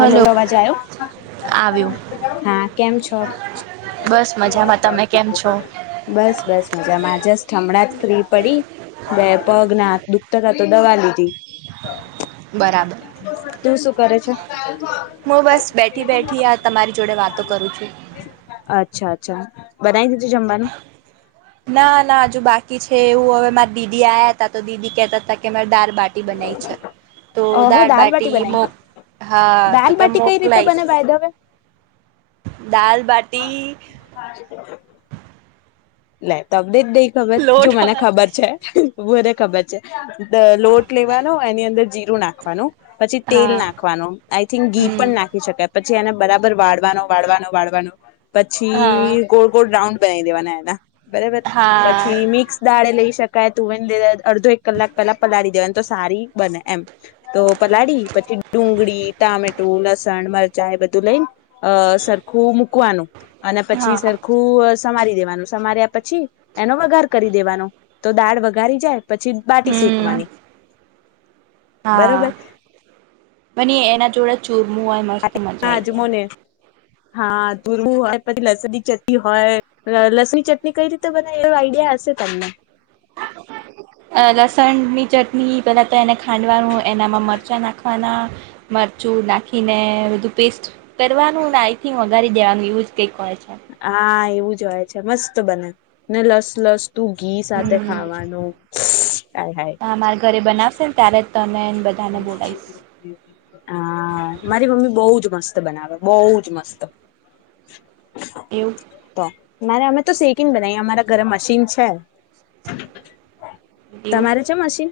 Hello અવાજ આયો આવ્યું હા કેમ છો, બસ મજામાં તમે કેમ છો બસ બસ મજામાં જ જસ્ટ હમણાં. ફ્રી પડી બે પગ ના હાથ દુઃખતા તો દવા લીધી. બરાબર તું શું કરે છે. હું બસ બેઠી બેઠી આ તમારી જોડે વાતો કરું છું. બરા. ના ના હજુ બાકી છે એવું હવે મારા દીદી આ્યા હતા તો દીદી કેતા ત કે મે ડર બા બના છે તો દાળ બાટી હા. તો કે દાલબટી કઈ રીતે મોકલાઈશ બને ભાઈ દવે. દાલ બાટી. ના ત દ દઈ ખબર જો લોટ મને હા ખબર છે. વધને ખબર છે લોટ લેવાનો એની અંદર જીરું નાખવાનું. પછી તેલ નાખવાનું આઈ થિંક ઘી પણ હમ નાખી શકે. પછી એને બરાબર વાળવાનો વાળવાનો વાળવાનો. હા પછી ગોળ ગોળ રાઉન્ડ બે દવાનાના. બરાબર હા પછી મિક્સ દાળે લઈ શકે. કય તુંવેનેે અડધો એક કલાક પેલા પલાળી દેવાને તો સારી બને એમ તો. પલાળ પછી ડુંગળી ટામેટું. લસણ, મરચા એ બધું લઈને અ સરખું મૂકવાનું. અને પછી હા સરખું. સમારી દેવાનું. સમાર્યા પછી. એનો વગાર કરી દેવાનો. તો દાળ વગારી જાય. પછી બાટી હમ શેકવાની. બરોબર હા બની એના જોડે. મુુંવાજ મસ્ત મજા આવીઈ જાય. આજમો ને હા દુરવું હોય પછી લસની ચટણી હોય લ લસની ચટણી કઈ રીતે બના એવ આઈડિયા હશે તમને. અ લસણની ચટણી પેલા તો એને ખાંડવાનું એનામાં મરચાં નાખવાના મરચું નાખીને બધું પેસ્ટ કરવાનું ને આઈથી વઘારી દેવાનું યુજ કઈકય હોય છે. હા એ. જય છે મસ્ત બને ને લસ લસ તું ઘી સાથે હમ. ખાવાનું મારા ઘરે બનાવશે ને ત્યારે જ તને બધાને બોલાવીશ હા મારી મમ્મી બહ જ મસ્ત મ બનાવે બહ જ મસ્ત. એવું નારે અમે તો સેકીને બનાવીએ અમારા ઘરે મશીન છે. એવું તમારે છે મશીન.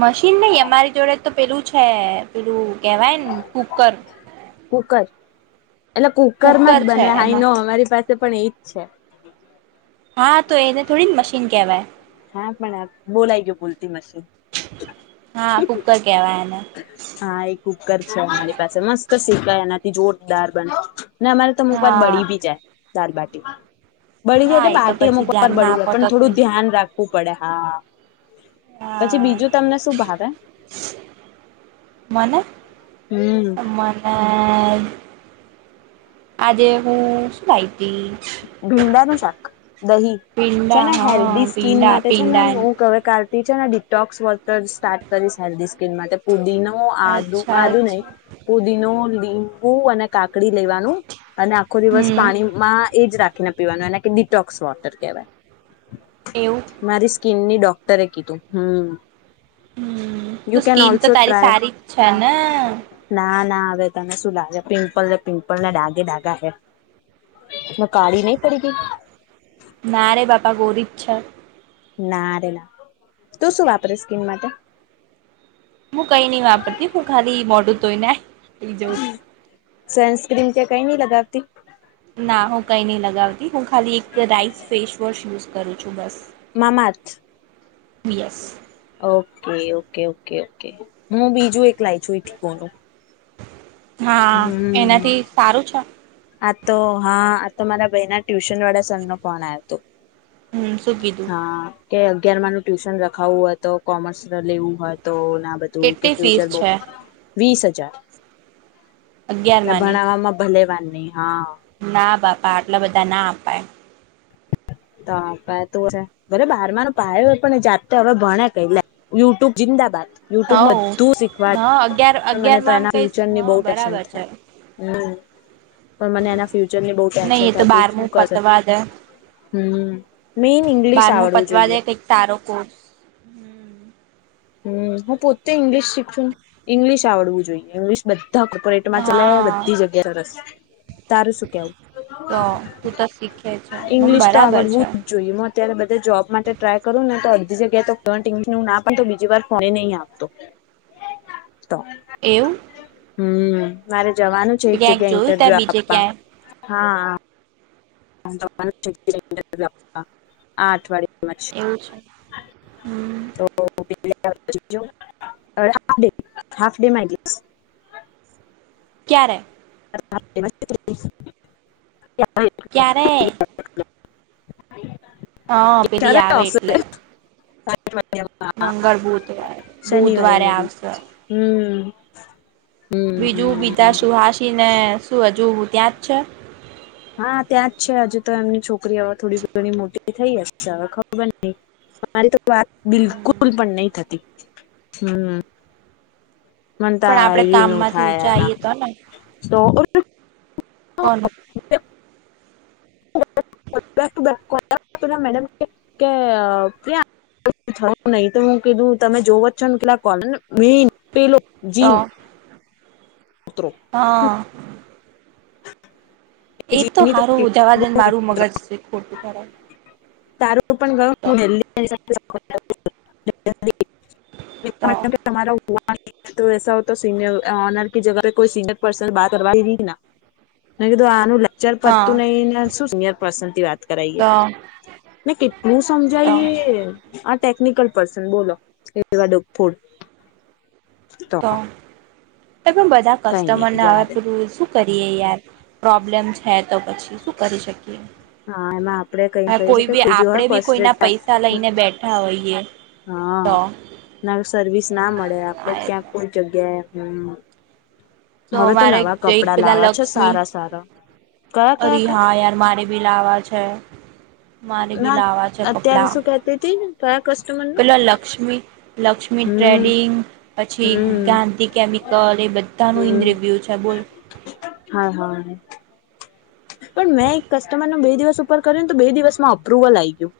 મશીન નહી અમારી જોડે તો પેલું છે પેલું કહેવાય કુકર કુકર એટલે કુકર માં જ છે બને હાઈ ન એમાં અમારી પાસે પણ એજ છે. હા તો એને થોડી મશીન કહેવાય. હા પણ આપ બોલાઈ ગયો ભૂલતી મ હા કુકર કેહેવાય એને હા એક કકર છે અમારી પાસે મસ્ત શી કયાના જોરદાર બને. ને અમારે તો અમુક વાર હા બળી ભી જાય ચારબ [inaudible] બળી જાય હા એટલે એ તો બાારટી પછી અમુક વાર ધ્યાન ના બળી જાય આપો પણ તો થઈ થોડું જાય ધ્યાન રાખ. પડે હા. પછી હા બીજું તમને શું ભાવે હમ અમા હ અ આજે હું શું લાઈ ભીંડા ન શાક દહી છે પીંડા ને હા હેલ્ધી સ્કીિન પીંડા માટે છે ને પીંડા હું ક તેના ડટોક્સ વર સ્ટાર્ટ કરી પુદીનો આદુ અચ્છા આદુ નહી અચ્છા પુદી ન લીંબુ અને કાકડી લેવાનું અને આખો દિવસ હમ પાણીમાં એ જ રાખીને પીવાનું એના કે ડિટોક્સ વોટર એવું કહેવાય મારી સ્કીિનની ડો ભક્તરે કીધું હમ હમ યુ તું કેન સ્કીન તો ઓલ્સો તારી ટ્રાય સારી જ છે ને ના ના હવે તને શું લાગે પિમ્પલ ને પિમ્પલ ને ડાગી ડાગા છે એ કાળી નહી પડેગ ના રે બાપા ગોરીછ નારેલા તું શું વાપરે સ્કીન માટે હું કઈ નહી વાપરતી હું ખાલી મોટું તોઈના સનસ્ક્રીમ છે કઈ નહી લગાવતી ના હું કઈ નહી લગાવતી હું ખાલી એક રાઈસ ફેસવોશ યુઝ કરું છું બસ. મામા જ. Yes. Okay okay okay okay હું બીજું એક લાવ છું લુંનું. હા એનાથી સારું છે. તમારા ભાઈ ના ટ્યુશન વાળા સર નો ફોન આવ્યો હતો. હમ સુગીધું. હા કે અગિયાર મા નું ટ્યુશન રખાવવું હોય તો કોમર્સ લેવું હોય તો. ના બધું કે કેટલી ફીસ ફ્યુચર બ. છે વીસ હજાર. ના અગિયારમાંની ભણાવવામાં ભલેવાની. ના બાપા આટલા બધા ના. પાાય. તો તો ભલે બાર ન પાય હોય પણ જાતે હવે ભણે ક યુટ્યુબ જિંદાબાદ. યુટ્યુબ હવ બધું શીખવા હ અગિયાર પણ મને તો અગિયારમાં આમ એના કઈ ફ્યુચરની બ હ ટેન્શન બરાબર છે થાય હમ પણ મને એના ફ્યુચરની બ નહી ટેન્શન એ તો થાય કે શું બારમું કરે. પતવા દે હમ મેઈન ઇંગ્લિશ બારમું આવડવું પતવા દે જોઈએ. કઈક સારો કોર્સ હમ હું પોતે ઈંગ્લિશ શીખશું ઈંગ્લિશ આવડવું જોઈએ ઇંગ્લિશ બધ. બધા કોર્પોરેટમાં ચલા હા બધી જગ્યા સરસ. તારું શું કેવું તો તું તો શીખે છે મમ ઈંગ્લિશ તો બરાબર છે આવડવું જ જોઈએ અત્યારે બધા જોબ માટે ટ્રાય કરું ને તો બી જગ્યા તો ના. બજી વાર ફોણી નહી આવતો. એવું. હમ્મ મારે. જવાનું છે એક ક્યાંક જગ્યા જોયું ત્યાં ઇન્ટરવ્યુ બીજે આપવા. ક્યાંય હા. આ અઠવાડિ. એવું છે હમ તો. હાફે હાફ ડે મા. ક્યારે. [inaudible] ક્યારે [inaudible] હા પલી આવે વટલે. હા. મંગળ બુધવારે શનિવારે બુધવારે મે બી આવશે. [inaudible] બીજું બીધા હમ સુહાાસીને શું હજુ. ત્યાં જ છે? હા ત્યાં જ છે હજુ તો એમની છોકરી હવે થોડી ઘણી મોટી થઈ જ હવે ખબર નઇ અરી. વાત હમ બિલકુલ પણ નહી થતી. હમ્મ. પણ મનતા આપડે એવી ન કામમાંથી થાય ઊંચા એના આઈએ તો ને તો કોનું,? બેક [unintelligible] મેન પેલોલો તો જીન હા. એ તો જીની સારું જવા દેને કેટલું મારું વિચિત્ર મગજ છે ખોટું ખ તારું [inaudible] તું પણ ગ તો હું [inaudible] તમારા તો એસા હોતા સિનયર ઓનર કી જગહ કોઈ સીનિયર પર્સન બાત કરવા રહી. મેં કીધું આનું ચલ હા પત્તું નહી ને શું સિનિયર પ્રસતી વાત કરાઈએ તો અને કેટલું તો સમજાઈએ આ ટેકનિકલ પર્સન બોલો હવા એ એવા ડફોળ. તો ત બધા કઈ નઈ કસ્ટમર ને જવા આવ દે છું કરીએ યાર પ્રોબ્લેમ છે તો પછી શું કરી શકીએ. હા એમાં આપડે ક હવે કહી કોઈ શકી બી કુી હોય આપડે બી કોઈના પૈસા લઈને બેઠા હોઈએ હા તો ના સર્વિસ ના મળે આપડે ક્યાંક કોઈ જગ્યા હમ્મ તો મારે પેલા લક્ષ્મી સારા સારા કયા કયા ક અરીહા એન્ડ માણેકપુર બિલાવા છે મારે બી ના લાવવા છે અત્યારે કપડા શું કેતી હતી ને ત પેલા લક્ષ્મી લક્ષ્મી હમ ટ્રેડિંગ પછી હમ ગાંધી કેમિકલ એ બધાનું ઇ હમ રિવ્યુ છે બોલ હા હા પણ મેં એક કસ્ટમરન બે દિવસ ઉપર કર્યુંને તો બે દિવસમાં અપ્રુવલ આ ગયું.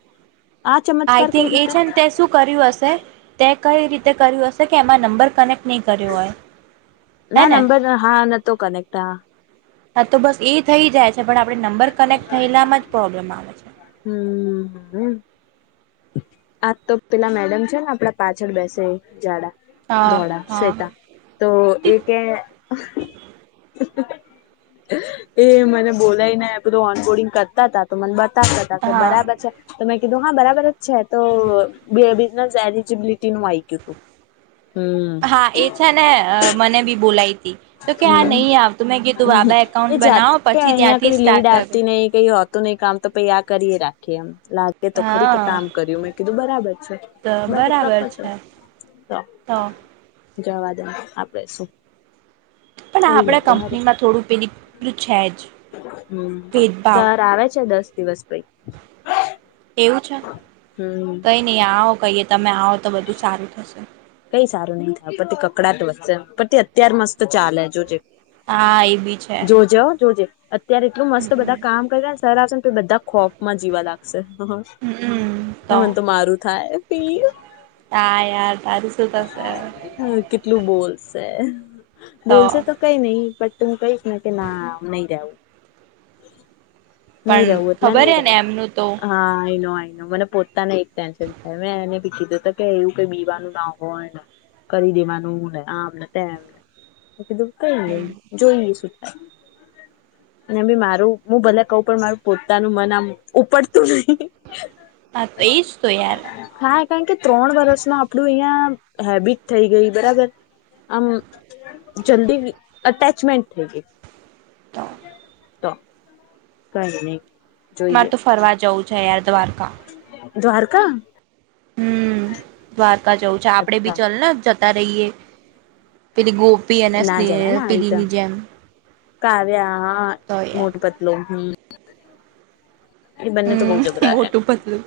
આ આઈ ચમત્કાર કઈ થિંક એ રીતે છે ને તે શું કર્યું હશે તે કઈ રીતે કર્યું હશે. કેમાં નંબર કનેક ના નંબર હા નતો કનેક્ટ હ હા તો બસ એ થઈ જાય છે પણ આપડે નંબર કનેક્ટ થયેલામાં જ પ્રોબ્લેમ આવે છે. હ આ તો પેલા મેડમ છે ને આપડા પાછળ બેસે એ જાડા હા ધોળ હા શ્વેતા તો એ કે એ મને બોલાયને કે જો ઓનોડિંગ કરતા હતા તો મન બત તા કે હા બરાબર છે તોમેતા કીધું હા બરાબર છેા તો બેબી એ જ એલિજિબિલિટીું આયક્યું હતું. હા એ છે ને અ મને બી બોલાયતી તો કે આ નહીં હમ આવતું મેં કીધું બાબા એ એકાઉન્ટ જાત બનાવો પછી અહિયાં ત્યાંથી કોઈ લીડ સ્ટાર્ટ પર આવતી નહી કે કઈ હોતું નહી કામ તો પહી આ કરીએ રાખીએ એમ. લાગે તો ખરી કે હા કામ કર્યું મેં કીધું બરાબર છે તો બરુ બરાબર પ્રોપર છે તો જવાદે આપડે શું. પણ આ થઈ જાય આપણા તો હારું કંપનીમાં થોડું પેલી પેલું છે જ હમ ભેદભાવ સર આવે છે દસ દિવસ પઈ એ અવુ છે. હમ કઈ નહી આ કહીએ તમે આવો તો બધું સારું થશે. કઈ સારું નહિ થાય પતી કકડાટ વધશે પતી અત્યારે મસ્ત ચાલે જોજે. હા એ બી છે. ત્યારે એટલું મસ્ત બધા કામ કરયા ત્યારે આવશે તો બધા ખોફમાં જીવા લાગશે. હ ને મને તો મારું થાય પીર હા યાર તારું શું થશે હ કેટલું બોલ. તે. બોલશે તો કઈ નહી પ તુમ કઈ કે ના નહી રહેવું. નઈ પણ રહે ઓદલા ખબર નઈ હ રહે ને એમનું તો હાનો. મને પોતાને એક ટેન્શન થાય મેં એને પીછીધું કે એવું કઈ બીવાનું ના હોયને કરી દેવાનું હું ને આમ ને તેમને કીધું કઈ નઈ જોઈએ સુ અને ભી મારું હું ભલે કહ પણ મારું પોતાનું મન આમ ઉપડતું જ નહી. હા તો એજ તો યાર હા કારણ કે ત્રણ વર્ષમાં આપ [inaudible] હેબિટ થઈ ગઈ બરાબર આમ જલ્દી અટેચમેન્ટ થઈ ગઈ. તો તો કઈ ની. માર તો ફરવા જવું છે યાર. અવાર [inaudible] દ્વારકા. હમ્મ, વાત કા જવું છે. આપડે બી અચ્છા ચલને જતા રહીએ. પેલી ગોપી અને ના જવાય ને સ્નેહ આવી રીતે પીલીની જેમ કાવ્યા હા તો યાર મોટ પતલો હમ એ બંને તો બહુ હમ જબરા એમ મોોટું પદલું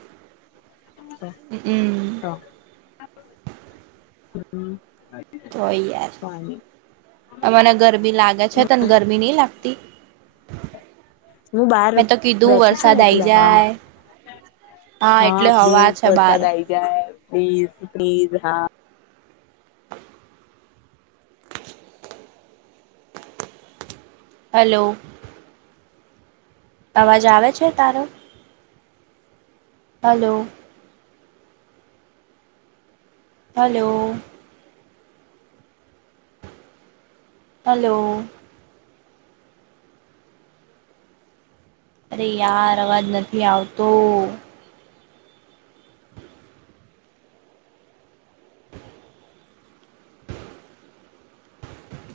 હમ હમ તોય યાર તને ગરમી લાગે છે તને ગરમી નહી લાગતી હું બહાર મેં તો કીધું બેઠી છું વરસાદ ને આઈ એટલે હા જાય માં હા એટલે હાડી હવા છે બાર વરસાદ આઈ જાય પ્લીઝ પ્લીઝ હા હેલો અવાજ આવે છે તારો? હેલો હલો હલો અરે યાર અવાજ નથી આવતો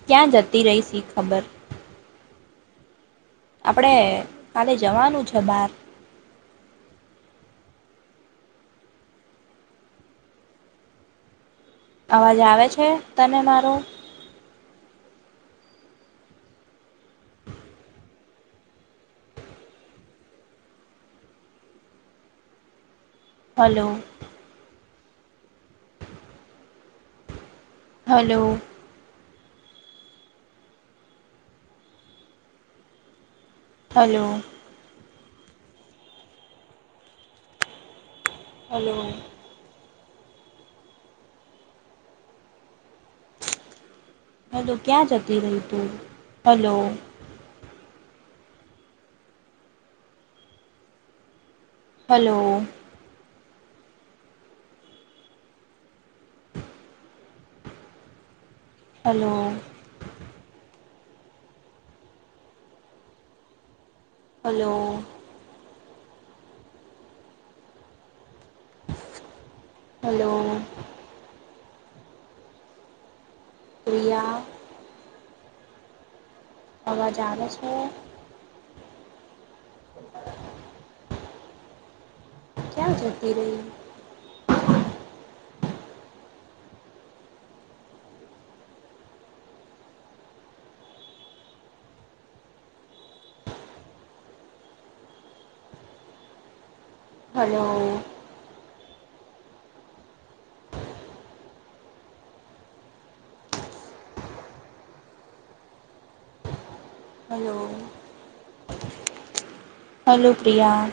ક્યાં જતી રહી સી ખબર આપડે કાલે જવાનું છે બાર અવાજ આવે છે તને મારો? Hello hello hello hello hello ક્યાં જતી રહી તું hello hello hello hello hello Priya અવાજ આવે છે? [inaudible] ક્યાં જતી રહી? Hello hello hello Priya